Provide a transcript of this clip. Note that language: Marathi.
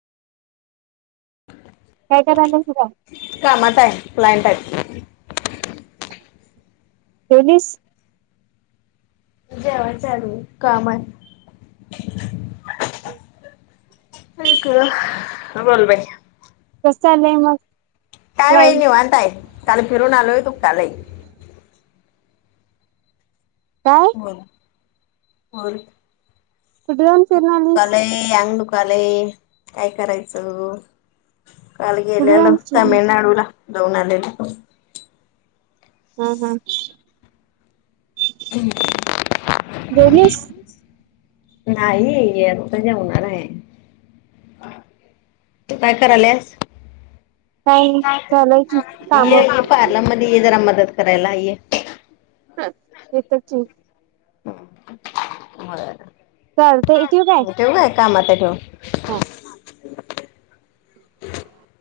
[unintelligible] काय करायलेस [unintelligible] ग? कामातय आक्लायंट आहेत जेवलीस? जेवायचंय अजून कामय आईंग बोल बाई कसं आलंय मग- काय बाई लाईफ? निवांताय हाय काल फिरून आलोय [unintelligible] काय? बोल [unintelligible] कुठे जाऊन फिरून डोकं आलीस? दुखालय. आंग दुखालय काय करायचं? काल कुठे गेल्यालो जाऊन फिरून? तामिळनाडूला जाऊन आलेलो. हं हं हं [inaudible] जेवलीस? नाही आत्ता जेवणार आहे. [inaudible] काय कराल्यास? काय नाही. चालू आहे की ये कामं. ये पार्लर मध्ये ये जरा मदत करायला ये हं येतो कि बर ठेवू काय कामाताय ठे हा.